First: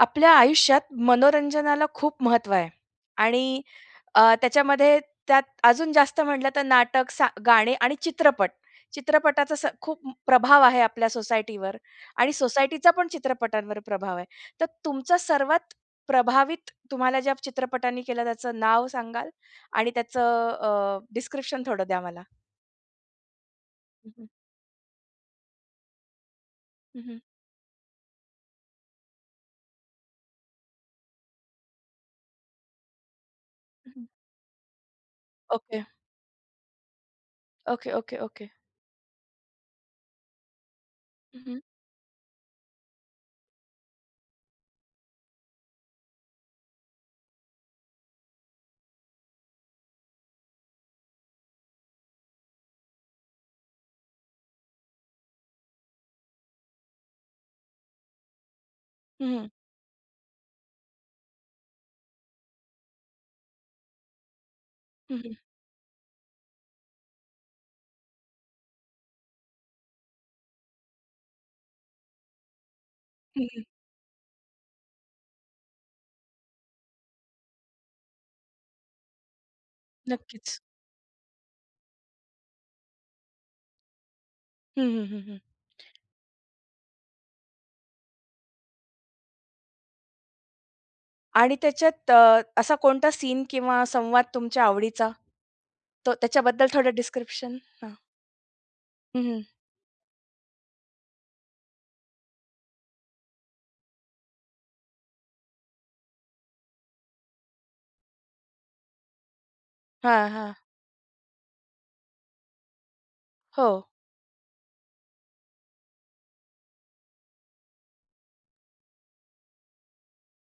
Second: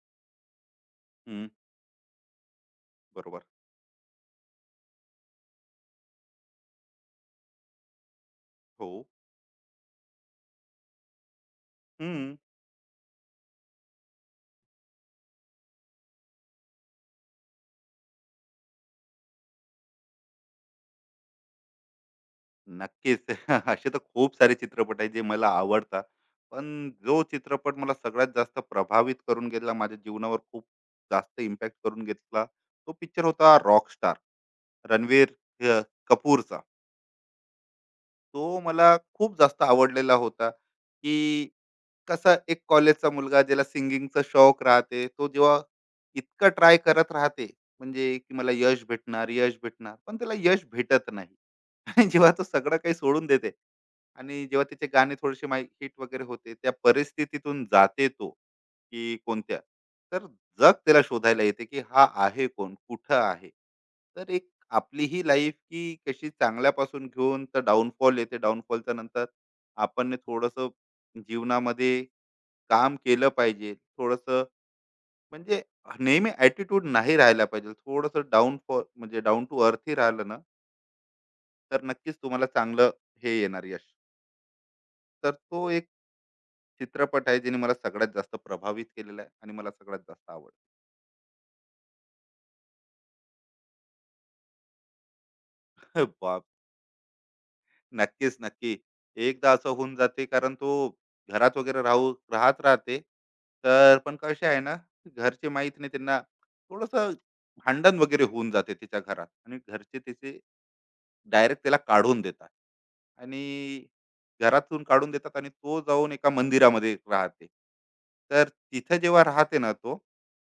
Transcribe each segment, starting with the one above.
आपल्या आयुष्यात हं, मनोरंजनाला खूप महत्त्व आहे बरोबर. आणि त्याच्यामध्ये त्यात अजून जास्त म्हटलं तर नाटक, गाणे आणि चित्रपट. हो. चित्रपटाचा प्रभाव आहे आपल्या सोसायटीवर आणि हं. सोसायटीचा पण चित्रपटांवर प्रभाव आहे. तर तुमचं सर्वात प्रभावित तुम्हाला ज्या चित्रपटांनी केलं त्याचं नाव सांगाल? आणि त्याचं डिस्क्रिप्शन थोडं द्या मला? नक्कीच. असे तर हं, हं. खूप सारे चित्रपट आहेत जे मला आवडतात. पण हं, जो चित्रपट मला सगळ्यात जास्त प्रभावित करून गेला, माझ्या जीवनावर खूप जास्त इम्पॅक्ट करून घेतला, तो पिक्चर होता रॉकस्टार. रणवीर अ, ओके. कपूरचा. Okay, okay, okay. तो मला खूप जास्त आवडलेला होता, हं, की हं. कसं एक कॉलेजचा मुलगा ज्याला सिंगिंगचा शौक राहते तो जेव्हा इतकं ट्राय करत राहते म्हणजे की मला यश भेटणार पण त्याला यश भेटत नाही. आणि जेव्हा तो सगळं काही सोडून देते आणि जेव्हा त्याचे गाणे थोडेसे माही हिट वगैरे होते, त्या परिस्थितीतून जाते तो, की हं, हं. कोणत्या, तर जग त्याला शोधायला येते, की हा आहे कोण? कुठं आहे? तर एक आपली ही लाईफ की कशी चांगल्यापासून घेऊन तर डाउनफॉल येते. डाउनफॉलच्या नंतर आपण थोडंसं जीवनामध्ये काम केलं पाहिजे. थोडंसं म्हणजे नेहमी ॲटिट्यूड नाही राहायला पाहिजे. थोडंसं डाउनफॉल म्हणजे डाउन टू अर्थ राहिलं ना, नक्कीच. तर नक्कीच तुम्हाला चांगलं हे येणार यश. हं, हं, तर हं, तो एक चित्रपट आहे ज्याने मला सगळ्यात जास्त प्रभावित केलेला आहे आणि मला सगळ्यात जास्त आवड. आणि त्याच्यात असा कोणता सीन किंवा संवाद तुमच्या आवडीचा? तो बाप! त्याच्याबद्दल थोडं डिस्क्रिप्शन? हां. नक्कीच, नक्की. हं, हं. एकदा असं होऊन जाते कारण तो घरात वगैरे राहत राहते. तर पण कसे आहे ना, घरचे माहीत नाही त्यांना थोडंसं भांडण वगैरे होऊन जाते तिच्या घरात आणि घरचे हां, तिचे हां. डायरेक्ट त्याला काढून देतात आणि हो. घरातून काढून देतात आणि तो जाऊन एका मंदिरामध्ये राहते. तर तिथं जेव्हा राहते ना तो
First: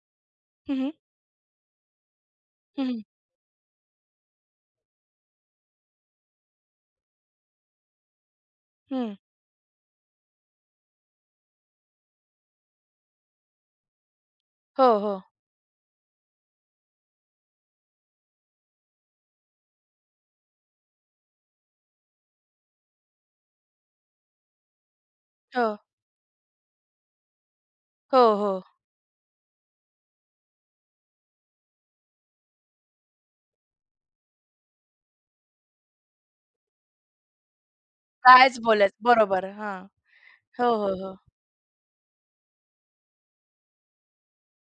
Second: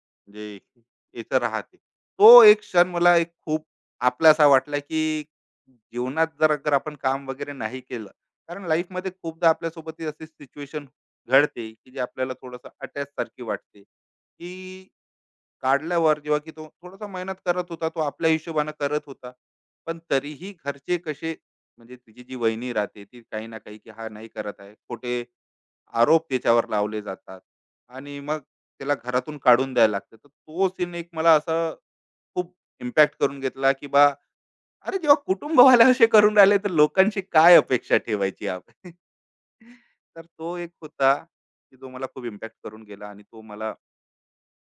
म्हणजे हं, हं. याचं राहते. तो एक क्षण हं, मला एक खूप आपलासा वाटला, की जीवनात जर अगर आपण काम वगैरे नाही केलं, कारण लाईफमध्ये खूपदा आपल्यासोबत अशी सिच्युएशन घडते, की जे आपल्याला थोडंसं अटॅच सारखी वाटते, की हो, हो. काढल्यावर जेव्हा की तो थोडासा मेहनत करत होता, तो आपल्या हिशोबानं करत होता. पण तरीही घरचे कसे म्हणजे तिची जी वहिनी राहते, ती काही ना काही, की हा नाही करत आहे. खोटे हो. आरोप त्याच्यावर लावले जातात हो, आणि मग हो. त्याला घरातून काढून द्यायला लागतं. तर तो सीन एक मला असा खूप इम्पॅक्ट करून घेतला, की बा अरे, जेव्हा कुटुंबवाले असे करून राहिले, तर लोकांची काय अपेक्षा ठेवायची कायच आपण? बोलायचं. बरोबर. हां. तर तो एक हो, हो, हो. होता, की जो मला खूप इम्पॅक्ट करून गेला आणि तो मला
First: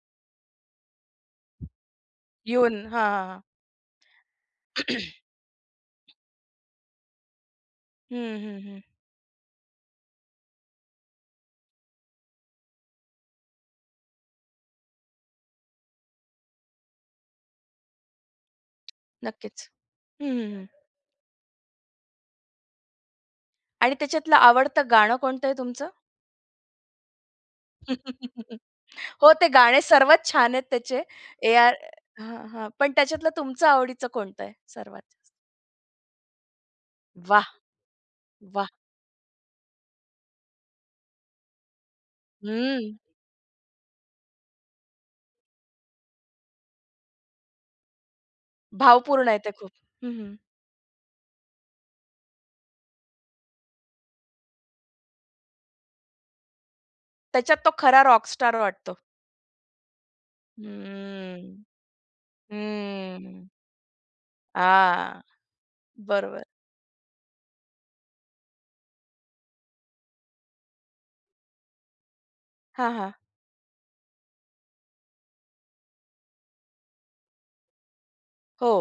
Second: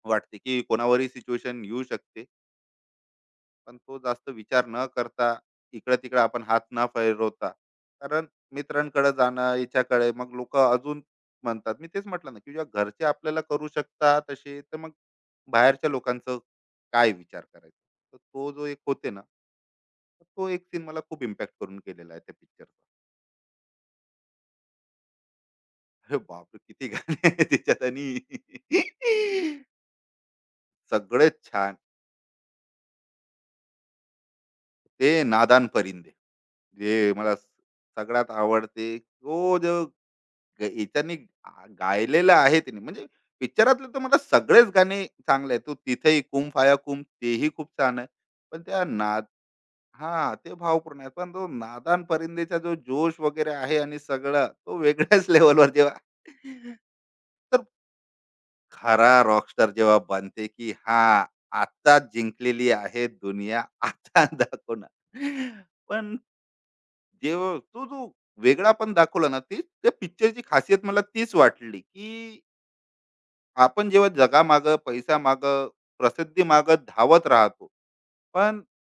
वाटते, की कोणावरही सिच्युएशन येऊ शकते. येऊन हां, हां, हां. पण तो जास्त विचार न करता इकडं तिकडं आपण हात न फिरवता कारण हं, हं, हं. मित्रांकडे जाणं याच्याकडे मग लोक अजून म्हणतात मी तेच म्हटलं ना की जेव्हा घरचे आपल्याला करू शकता तसे तर मग बाहेरच्या लोकांचं काय विचार करायचा तर तो जो एक होते ना तर नक्कीच. हं, तो हं, एक हं. सीन मला खूप इम्पॅक्ट करून केलेला आहे त्या पिक्चरचा. आणि त्याच्यातलं आवडतं गाणं कोणतं आहे तुमचं? अरे बापरे किती गाणे आहे त्याच्यात आणि हो, ते गाणे सर्वात छान आहेत त्याचे. सगळेच ए आर छान. हां, हां. पण त्याच्यातलं तुमचं आवडीचं कोणतं आहे सर्वात? ते नादान परिंदे जे मला वाह! सगळ्यात वाह! आवडते तो जो याच्याने गायलेलं आहे तिने हम्म. म्हणजे पिक्चरातले तर मला सगळेच गाणे चांगले आहेत तू तिथेही कुम फाया कुम तेही खूप छान आहे पण त्या नाद. भावपूर्ण आहे ते खूप. हा हं, ते भावपूर्ण आहे पण तो नादान परिंदेचा जो जोश वगैरे आहे आणि सगळं तो वेगळ्याच लेवलवर जेव्हा त्याच्यात तर तो खरा रॉकस्टार वाटतो. खरा रॉकस्टार जेव्हा बनते की हा हम्म. आता जिंकलेली आहे हम्म. दुनिया आता हां. दाखवणार. पण बरोबर. जेव्हा तो जो वेगळा पण दाखवला ना ती त्या पिक्चरची खासियत मला तीच वाटली की हां, हां. आपण जेव्हा जगामागं, पैशामागं, प्रसिद्धीमागं धावत राहतो. पण हो,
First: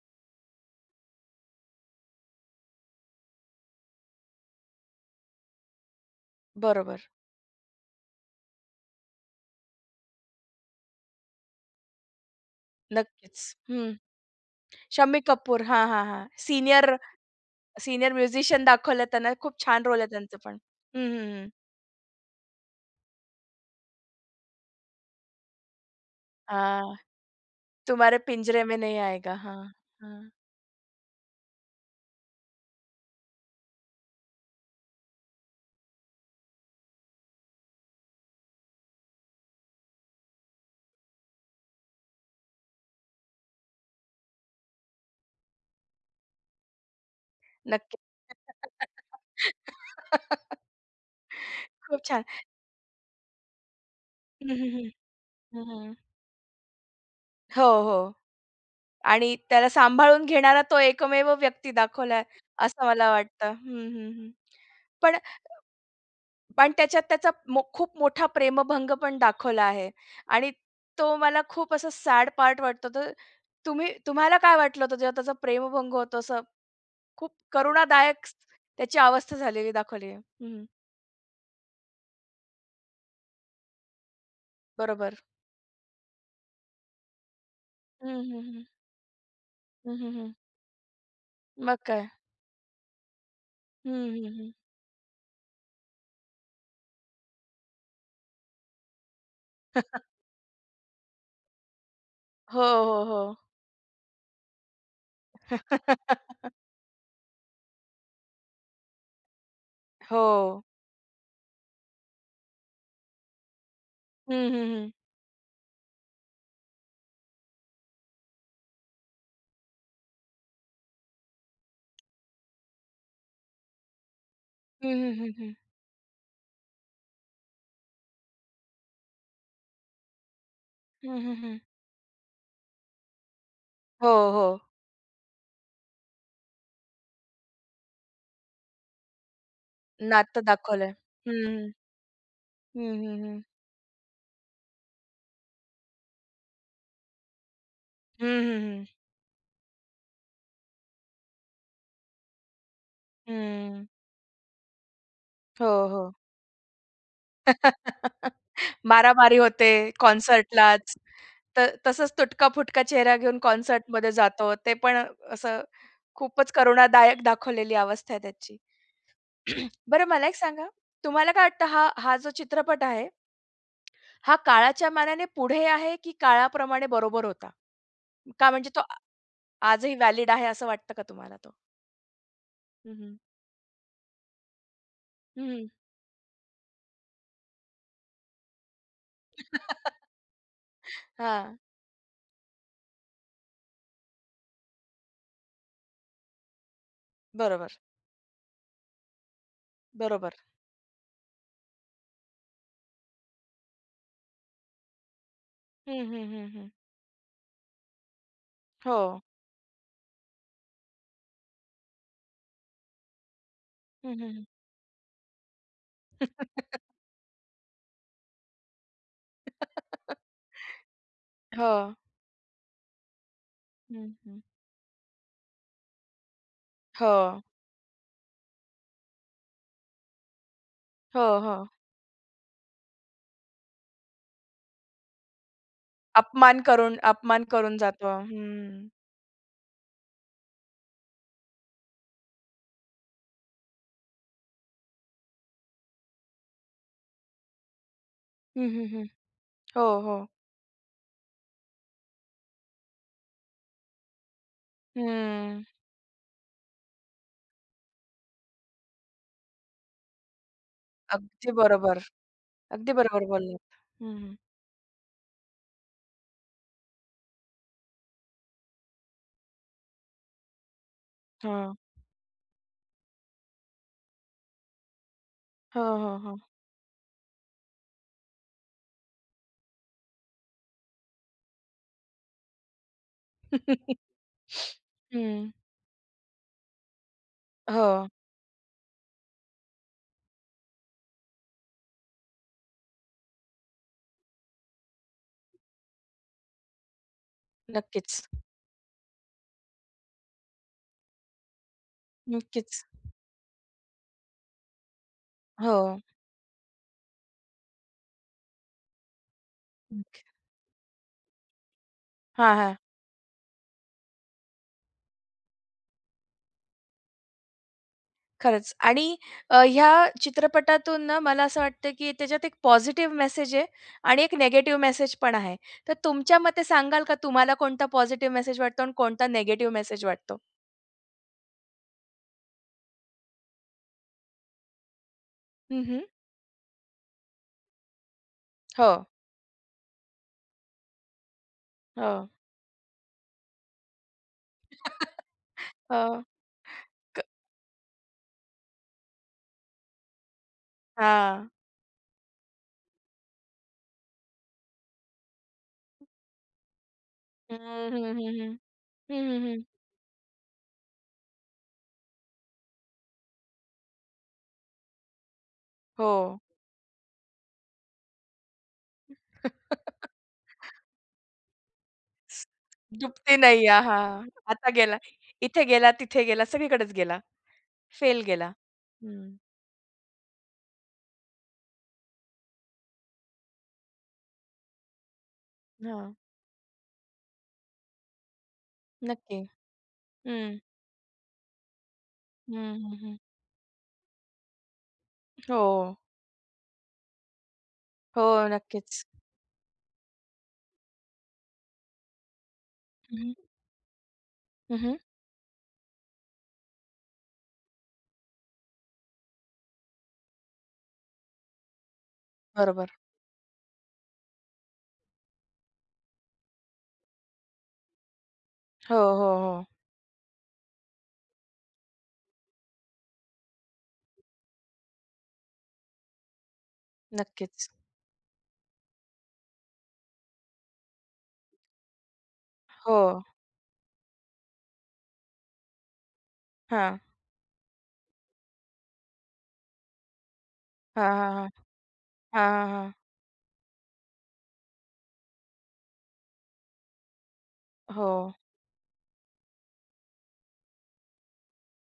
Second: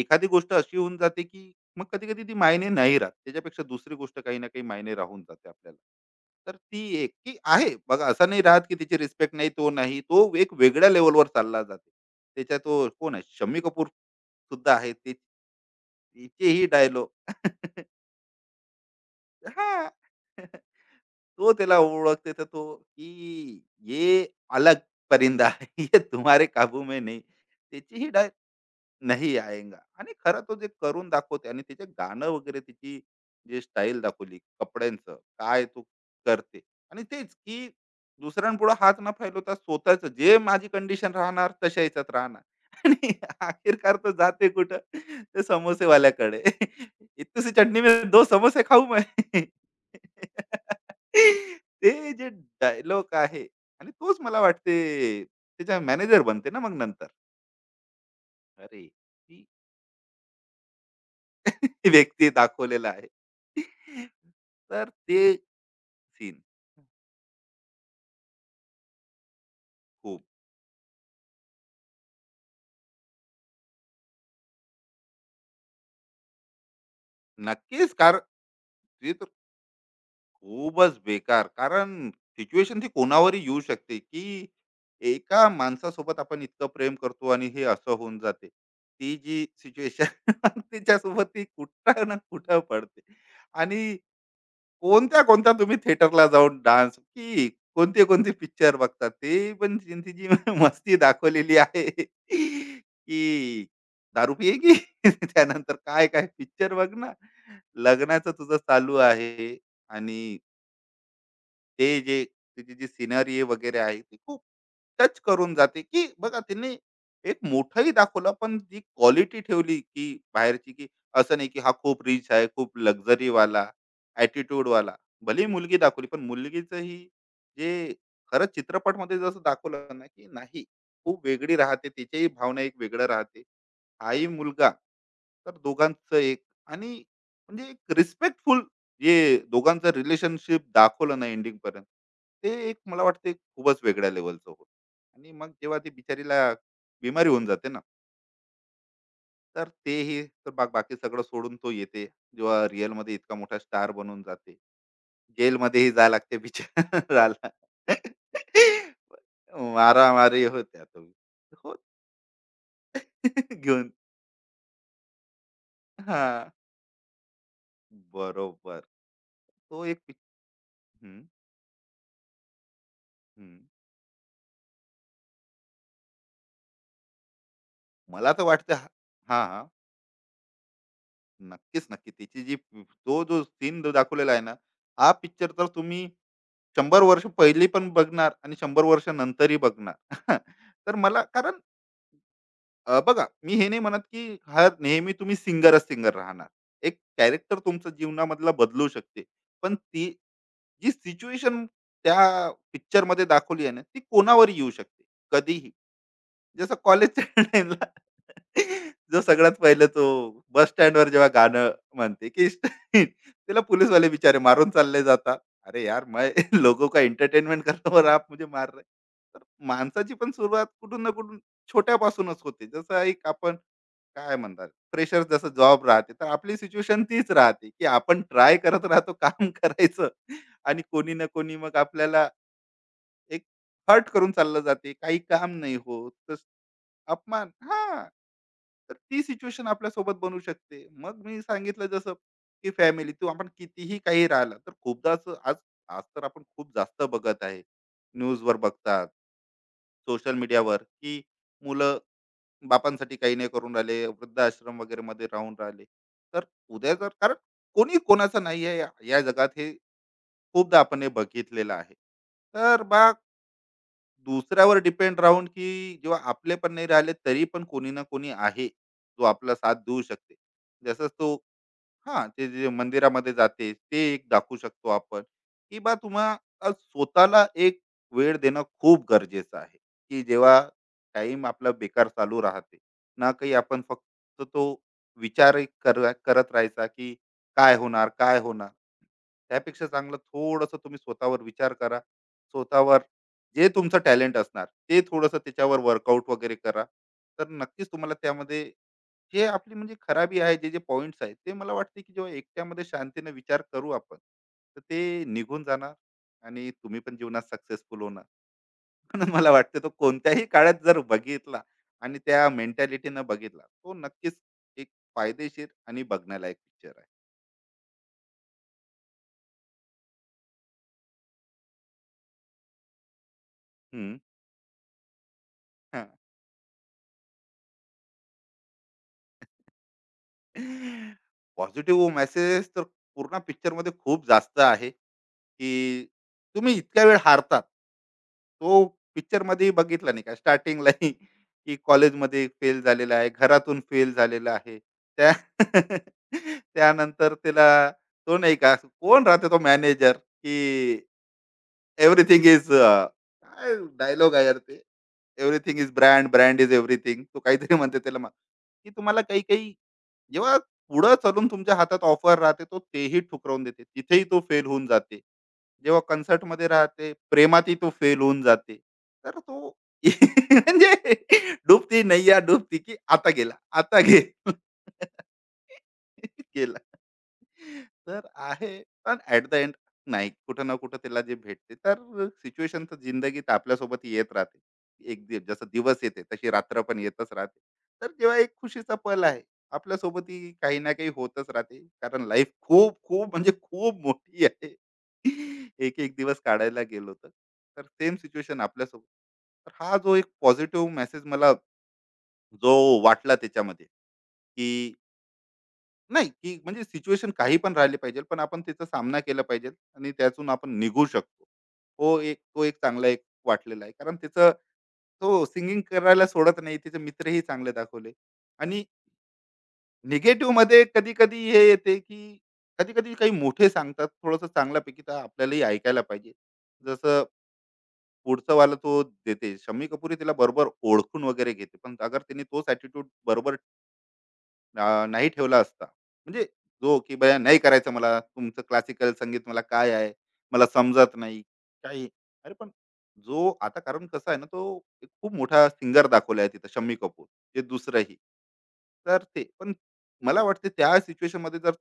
एखादी गोष्ट अशी होऊन जाते, की मग कधी-कधी ती मायने नाही राहत. त्याच्यापेक्षा दुसरी गोष्ट काही ना काही मायने राहून जाते आपल्याला. तर ती बरोबर. एक की आहे बघा असं नाही राहत, की त्याची रिस्पेक्ट नाही, तो नाही. तो एक वेगळ्या लेव्हलवर चालला जाते. त्याच्या तो कोण आहे? नक्कीच. शम्मी कपूर हं. सुद्धा आहे. ती शम्मी कपूर. हां, हां, हां. तिचेही सीनियर डायलॉग. सीनियर म्युझिशियन दाखवलं त्यांना. खूप छान हां. रोल आहे त्यांचं पण. हं, हं, हं. तो त्याला ओळखते तर तो, की ये अलग परिंदा है, ये तुम्हारे काबू हां. में नहीं. त्याची ही तुम्हारे डाय पिंजरे में नहीं आएगा. नाही हां, आएंगा. आणि हां. खरं तो जे करून दाखवते आणि त्याचे गाणं वगैरे त्याची जी स्टाईल दाखवली कपड्यांचं, काय तू करते आणि तेच की दुसऱ्यांपुढे हात न फैलवता स्वतःचं जे माझी कंडिशन राहणार तशा ह्याच्यात राहणार आणि आखिरकार तो जाते कुठं? ते समोसेवाल्याकडे. इतनी सी चटनी नक्की. में 2 समोसे खाऊ मैं. खूप ते छान. जे डायलॉग आहे आणि तोच मला हं, हं, वाटते हं. त्याचा हं, मॅनेजर बनते ना मग नंतर. हो, हो. अरे! आणि ती त्याला सांभाळून घेणारा तो एकमेव व्यक्ती दाखवलाय, व्यक्ती असं दाखवलेला आहे. मला वाटतं. हं, हं, हं. तर पण ते सीन पण त्याच्यात त्याचा खूप मोठा प्रेमभंग पण दाखवला आहे खूप. आणि तो मला खूप असा सॅड पार्ट वाटतो. तर तुम्हाला काय वाटलं होतं जेव्हा त्याचा प्रेमभंग होतो असं? खूप नक्कीच कारण करुणादायक त्याची ते तर अवस्था झालेली दाखवली आहे. हं, खूपच बेकार कारण सिच्युएशन ती कोणावरही येऊ शकते की बरोबर. एका माणसासोबत आपण इतकं प्रेम करतो आणि हे असं हं, होऊन हं, जाते. हं. ती जी हं, हं, सिच्युएशन हं. तिच्यासोबत ती मग काय? कुठं ना कुठं पडते हं, आणि हं, हं. कोणत्या-कोणत्या तुम्ही थिएटरला जाऊन डान्स की कोणते-कोणते पिक्चर बघतात? ते पण त्यांची जी मस्ती दाखवलेली आहे, हो, हो, हो. की दारू पिएगी, त्यानंतर काय-काय पिक्चर बघणं, लग्नाचं तुझं चालू आहे हो. आणि ते जे तिची जी सिनरी वगैरे आहे ती खूप हं, हं, हं. टच करून जाते की बघा त्यांनी एक मोठंही दाखवलं पण जी क्वालिटी ठेवली की बाहेरची की असं नाही की हा खूप रिच आहे खूप luxury वाला ॲटिट्यूड हं, वाला हं, भलेही हं, मुलगी दाखवली पण मुलगीचं ही जे खरं चित्रपटमध्ये जसं दाखवलं ना की नाही हं, खूप हं, वेगळी हं. राहते तिच्याही भावना एक वेगळं राहते हो, हाही हो. मुलगा तर दोघांचं एक आणि म्हणजे एक रिस्पेक्टफुल जे दोघांचं नातं रिलेशनशिप दाखवलंय. दाखवलं ना हं, एंडिंग हं. पर्यंत ते एक हं, मला हं, वाटतं एक हं. खूपच वेगळ्या लेवलचं होतं. आणि मग जेव्हा ती बिचारीला बिमारी होऊन जाते ना हं, हं, तर तेही तर बाकी सगळं सोडून तो येते जेव्हा रिअल मध्ये इतका मोठा स्टार बनून जाते हो, जेलमध्येही हो. जा लागते बिचाराला मारामारी होते मारामारी होत्या कॉन्सर्टलाच. तो. त हो. तसंच तुटका-फुटका चेहरा घेऊन घेऊन कॉन्सर्टमध्ये जातो. ते पण असं हा खूपच करुणादायक दाखवलेली अवस्था आहे त्याची. बरोबर तो एक बरं मला एक सांगा, पिक्चर. तुम्हाला काय वाटतं हा हा जो चित्रपट आहे, हा काळाच्या मानाने पुढे आहे की काळाप्रमाणे बरोबर होता? मला तर का म्हणजे वाटतं हा हां, हां. आजही व्हॅलिड आहे असं वाटतं का तुम्हाला तो? नक्कीच, नक्की. त्याची जी हं, हं. तो जो सीन जो दाखवलेला आहे ना, हा पिक्चर तर तुम्ही 100 वर्ष पहिली पण बघणार आणि 100 वर्ष नंतरही बघणार. तर मला हां. कारण बघा, मी हे नाही म्हणत, की हा नेहमी तुम्ही सिंगरच सिंगर राहणार. एक कॅरेक्टर बरोबर, तुमचं जीवनामधला बदलू शकते. पण ती बरोबर. जी सिच्युएशन त्या पिक्चरमध्ये दाखवली आहे ना, ती कोणावरही येऊ शकते. कधीही. हं, हं, हं, हं. जसं कॉलेजच्या टाईमला हो. जो सगळ्यात पहिलं तो बस स्टँडवर जेव्हा गाणं म्हणते की त्याला पोलीसवाले हं, हं, बिचारे हं. मारून चालले जातात. अरे यार मैं लोगों का एंटरटेनमेंट कर रहा और आप मुझे मार रहे. तर माणसाची पण सुरुवात कुठून ना कुठून हो. छोट्यापासूनच होते. जसं एक आपण हं, काय हं. म्हणतात प्रेशर जसं जॉब राहते तर आपली सिच्युएशन हो, तीच राहते, की आपण ट्राय करत राहतो काम करायचं आणि कोणी हो, ना कोणी हो. मग आपल्याला एक हर्ट करून चाललं जाते. काही काम नाही होत. अपमान करून अपमान अपमान करून हां, जातो. हं. तर ती सिच्युएशन आपल्यासोबत बनू शकते. मग मी सांगितलं जसं, की फॅमिली तू आपण कितीही काही राहिलं, तर खूपदा असं आज आज तर आपण खूप जास्त बघत आहे. न्यूजवर हं, हं, हं. बघतात, हो, हो. सोशल मीडियावर, की मुलं बापांसाठी काही नाही करून राहिले, वृद्धाश्रम वगैरेमध्ये राहून हं. राहिले. तर उद्या जर कारण कोणी कोणाचं नाही आहे या या जगात हे खूपदा आपण हे अगदी बघितलेलं आहे. बरोबर. तर अगदी बा बरोबर बोललात. हं, हं. दुसऱ्यावर डिपेंड राहून की जेव्हा आपले पण नाही राहिले तरी पण कोणी ना कोणी आहे जो आपला साथ देऊ शकते जसंच तो हा ते जे मंदिरामध्ये जाते ते एक दाखवू शकतो आपण की हो, बा हो, हो. तुम्हाला स्वतःला एक वेळ देणं खूप गरजेचं आहे की जेव्हा टाइम आपला बेकार चालू राहते ना काही आपण फक्त तो हं. विचार करत राहायचा की काय हो. होणार काय होणार त्यापेक्षा चांगलं थोडंसं तुम्ही स्वतःवर विचार करा स्वतःवर जे तुमचं टॅलेंट असणार ते थोडंसं त्याच्यावर वर्कआउट वगैरे करा तर नक्कीच तुम्हाला नक्कीच, त्यामध्ये जे आपली म्हणजे खराबी आहे जे जे पॉइंट्स आहेत ते मला वाटते की जेव्हा नक्कीच. एकट्यामध्ये शांतीने विचार करू आपण तर ते निघून हो. जाणार आणि तुम्ही पण जीवनात सक्सेसफुल होणार. म्हणून मला वाटते तो कोणत्याही काळात जर बघितला आणि त्या हां, हां. मेंटॅलिटीनं बघितला तो नक्कीच एक फायदेशीर आणि बघण्यालायक पिक्चर आहे. खरंच आणि ह्या चित्रपटातून ना मला असं वाटतं, की त्याच्यात एक पॉझिटिव्ह मेसेज आहे हम्म. आणि एक निगेटिव्ह मेसेज पण आहे. तर हा. तुमच्या मते सांगाल का तुम्हाला कोणता पॉझिटिव्ह मेसेज वाटतो आणि कोणता निगेटिव्ह मेसेज वाटतो? पॉझिटिव्ह मेसेज तर पूर्ण पिक्चरमध्ये खूप जास्त आहे, हं, की तुम्ही इतक्या वेळ हारतात. तो हो, पिक्चरमध्येही बघितला नाही का स्टार्टिंगलाही की हो. कॉलेजमध्ये फेल झालेला आहे, घरातून फेल झालेला आहे. त्या हो. क त्यानंतर त्याला तो नाही का कोण राहते तो मॅनेजर, की हां. एव्हरीथिंग इज काय डायलॉग आहे यार ते? Everything is brand, brand is everything. तो हं. काहीतरी म्हणते हं, त्याला मग, हं, हं. की हं, तुम्हाला हं, हं. काही-काही जेव्हा पुढं चालून तुमच्या हातात ऑफर राहते, तो तेही ठुकरावून देते. तिथेही तो फेल होऊन जाते. जेव्हा हो. कन्सर्टमध्ये राहते, प्रेमातही तो फेल होऊन जाते. तर तो म्हणजे डुबती नैया डुबती की आता डुबते गेला, नैया. आता हां. गेला. आता गेला. इथे गेला, तिथे गेला, गेला. सगळीकडेच गेला. फेल तर गेला. आहे, पण हं. ॲट द एंड नाही, कुठं ना कुठं त्याला जे भेटते. तर सिच्युएशन तर जिंदगीत आपल्यासोबत येत राहते. एक दि जसा दिवस हां. येते, तशी रात्र पण येतच राहते. तर जेव्हा एक खुशीचा पल नक्की. आहे, आपल्यासोबतही हं. काही ना काही होतच राहते. कारण लाईफ हं, हं, खूप, हं. खूप म्हणजे खूप मोठी आहे. हो. एक एक दिवस काढायला गेलो तर तर सेम हो, सिच्युएशन नक्कीच. आपल्यासोबत तर हा जो एक पॉझिटिव्ह मेसेज मला जो हं, हं. वाटला त्याच्यामध्ये की नाही की म्हणजे सिच्युएशन काही पण राहिली पाहिजे पण आपण त्याचा सामना केला पाहिजे आणि त्यातून आपण निघू शकतो. हो एक तो एक बरोबर. चांगला एक वाटलेला आहे कारण त्याचं तो सिंगिंग करायला सोडत नाही त्याचे मित्रही चांगले दाखवले आणि हो, हो, हो. निगेटिव्ह मध्ये कधी कधी हे येते की कधी कधी काही मोठे सांगतात थोडंसं चांगल्यापैकी तर आपल्यालाही ऐकायला पाहिजे जसं नक्कीच. पुढचा वाला तो देते. शम्मी कपूरही तिला बरोबर ओळखून वगैरे घेते. पण अगर तिने तोच हो. ॲटिट्यूड बरोबर नाही ठेवला असता. म्हणजे हां. जो की बया नाही करायचं मला, तुमचं क्लासिकल संगीत मला काय आहे, मला हां, समजत नाही, हां, हां. काही. अरे हां, हां, पण हां. जो आता कारण कसं आहे ना, तो एक खूप मोठा सिंगर दाखवला आहे तिथं शम्मी कपूर, ते हो. दुसरंही. तर ते पण मला वाटते त्या सिच्युएशनमध्ये जर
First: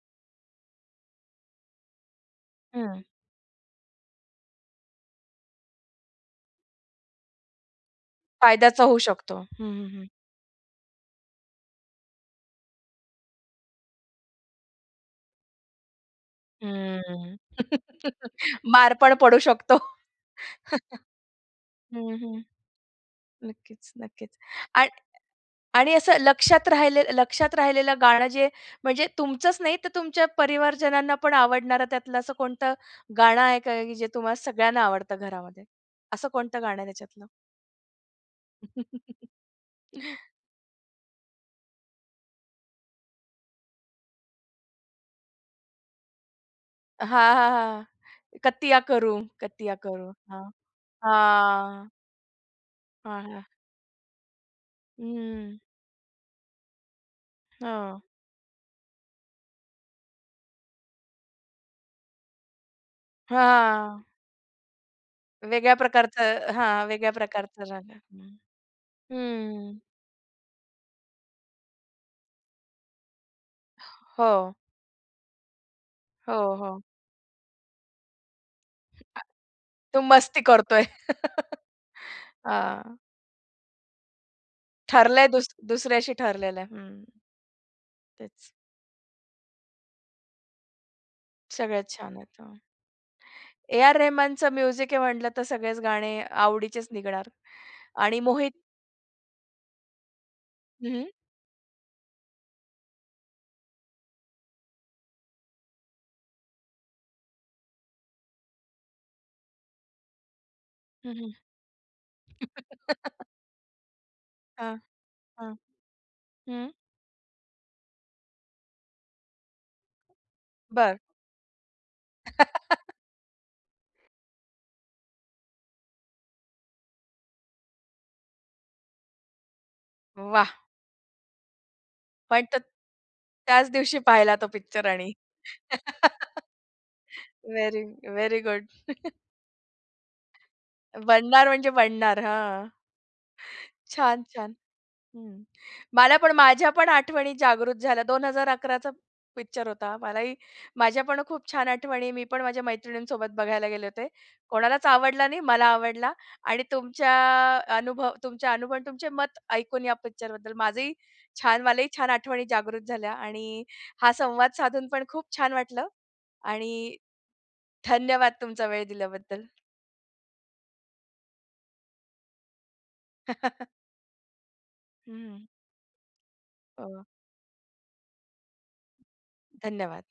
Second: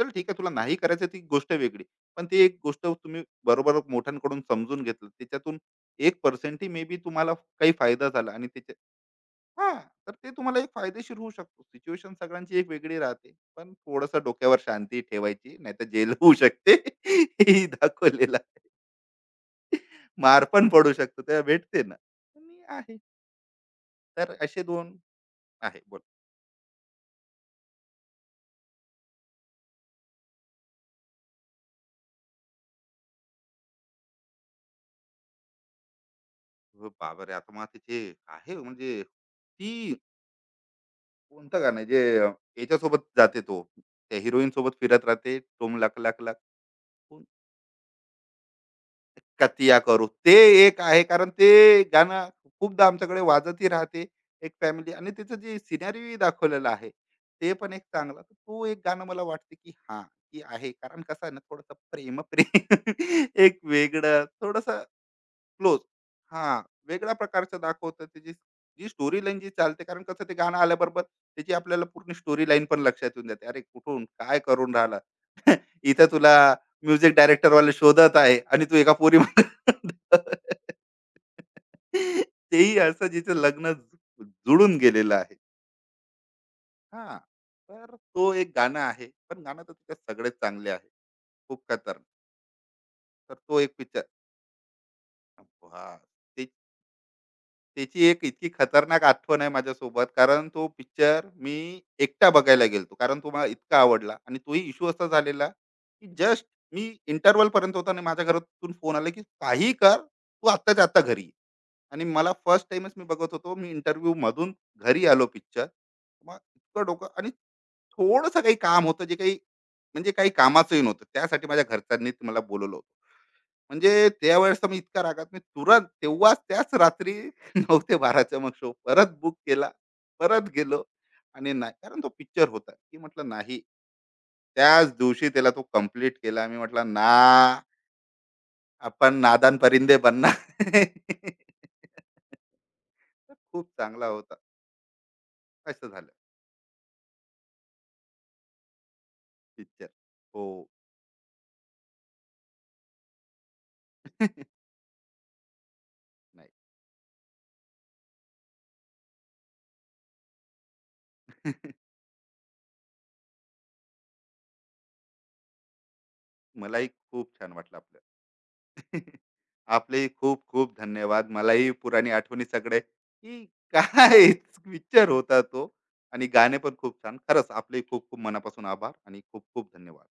चल ठीक आहे तुला नाही करायचं ती गोष्ट वेगळी. पण ती एक गोष्ट हं. तुम्ही बरोबर मोठ्यांकडून समजून घेतलं, त्याच्यातून 1% ही मे बी तुम्हाला काही फायदा झाला आणि त्याच्या फायद्याचा होऊ शकतो. हं, हां, हं, हं. तर ते तुम्हाला एक फायदेशीर होऊ शकतो. सिच्युएशन सगळ्यांची एक वेगळी राहते. पण थोडंसं डोक्यावर शांती ठेवायची, नाहीतर जेल होऊ शकते. हं. हेही दाखवलेलं आहे. मार पण पडू शकतो. मार पण पडू शकतो तेव्हा भेटते ना. हं, हं. आणि आहे. नक्कीच, नक्कीच. तर असे आणि दोन, आहे. आणि बोला. असं लक्षात राहिलेलं गाणं जे म्हणजे तुमचंच नाही तर तुमच्या परिवारजनांना पण आवडणारं त्यातलं असं कोणतं गाणं आहे का, की जे तुम्हाला सगळ्यांना आवडतं घरामध्ये? असं कोणतं गाणं आहे त्याच्यातलं? बाबारे! आता मग तिचे आहे म्हणजे ती हां, कोणतं गाणं आहे जे याच्यासोबत जाते तो, त्या हिरोईन सोबत फिरत राहते. टुम लक लक लक. हां, हां. "कतिया करू कतिया कतिया करू. करूँ." ते हां. एक आहे कारण ते हां. गाणं खूपदा आमच्याकडे हां, हां. वाजतही राहते. एक फॅमिली आणि त्याचं हं. जे सिनेरीओ दाखवलेलं आहे, ते पण एक हो. चांगला. तर तो एक गाणं मला वाटते, की हां, की आहे. कारण कसं आहे ना, थोडंसं प्रेम, प्रेम एक हां. वेगळं थोडंसं वेगळ्या क्लोज. प्रकारचं हां, हां, वेगळ्या वेगळ्या प्रकारचं प्रकारचं झालं. दाखवतं त्याची हं. जी स्टोरी लाईन जी हं. चालते कारण कसं ते गाणं आल्याबरोबर त्याची आपल्याला पूर्ण स्टोरी लाईन पण लक्षात येऊन जाते. अरे कुठून काय हो, करून राहिला? इथं तुला हो, हो. म्युझिक डायरेक्टरवाले शोधत आहे आणि तू एका पोरीमध्ये तो मस्ती करतोय. तेही हां. असं जिचं लग्न जुळून गेलेलं ठरलंय आहे. दुसऱ्याशी ठरलेलं आहे. हं. हां, तर तो तेच. एक गाणं आहे. पण गाणं तर तिच्यात सगळेच चांगले आहे. खूप सगळ्यात खतरनाक. छान आहेत. हं. तर तो एक ए. आर. पिक्चर. रेहमानचं म्युझिक आहे म्हटलं तर सगळेच हां, गाणे आवडीचेच निघणार त्याची आणि एक इतकी मोहित खतरनाक आठवण आहे माझ्यासोबत कारण तो हं, हं. पिक्चर मी एकटा बघायला गेलतो कारण तो मला इतका आवडला आणि तोही इश्यू असा झालेला की जस्ट मी इंटरवल पर्यंत होता आणि माझ्या घरातून फोन आला की काही कर तू आत्ताच्या आत्ता हं, घरी ये." हं. आणि मला फर्स्ट टाइमच मी बघत होतो मी इंटरव्ह्यू मधून हां, घरी आलो हां. पिक्चर मग इतकं डोकं आणि थोडंसं काही काम होतं जे काही म्हणजे काही कामाचंही नव्हतं त्यासाठी माझ्या घरच्यांनीच मला बोलवलं होतं म्हणजे त्यावेळेस तर मी इतका रागात मी तुरंत तेव्हाच त्याच रात्री 9:00 ते 12:00चा मग शो परत बुक केला. परत वाह! गेलो आणि नाही कारण तो पण पिक्चर होता, की म्हटलं नाही. त्याच दिवशी पाहिला तो पिक्चर त्याच आणि दिवशी त्याला तो कंप्लीट केला. मी म्हटलं, "ना, व्हेरी, व्हेरी गुड. आपण नादान परिंदे बनना." बनणार म्हणजे बनणार. हां. खूप चांगला छान, होता. छान. हं. असं झालं मला पण माझ्या पण आठवणी जागृत झाल्या. 2011चा पिक्चर पिक्चर. होता. मलाही हो. माझ्या पण खूप छान आठवणी मी पण माझ्या मैत्रिणींसोबत बघायला गेले होते. कोणालाच आवडला नाही, मला आवडला नाही. आणि तुमच्या तुमचे अनुभव आणि तुमचे मत ऐकून या पिक्चरबद्दल माझंही मलाही छान आठवणी जागृत झाल्या आणि हा संवाद साधून पण खूप छान वाटलं मलाही आणि खूप छान वाटलं आपल्या. धन्यवाद तुमचा वेळ दिल्याबद्दल. आपले खूप खूप धन्यवाद. मलाही पुराणी आठवणी सगळे की काय पिक्चर हं. होता तो आणि गाणे पण खूप हो, छान. खरंच आपलेही खूप खूप मनापासून आभार आणि खूप खूप धन्यवाद. धन्यवाद.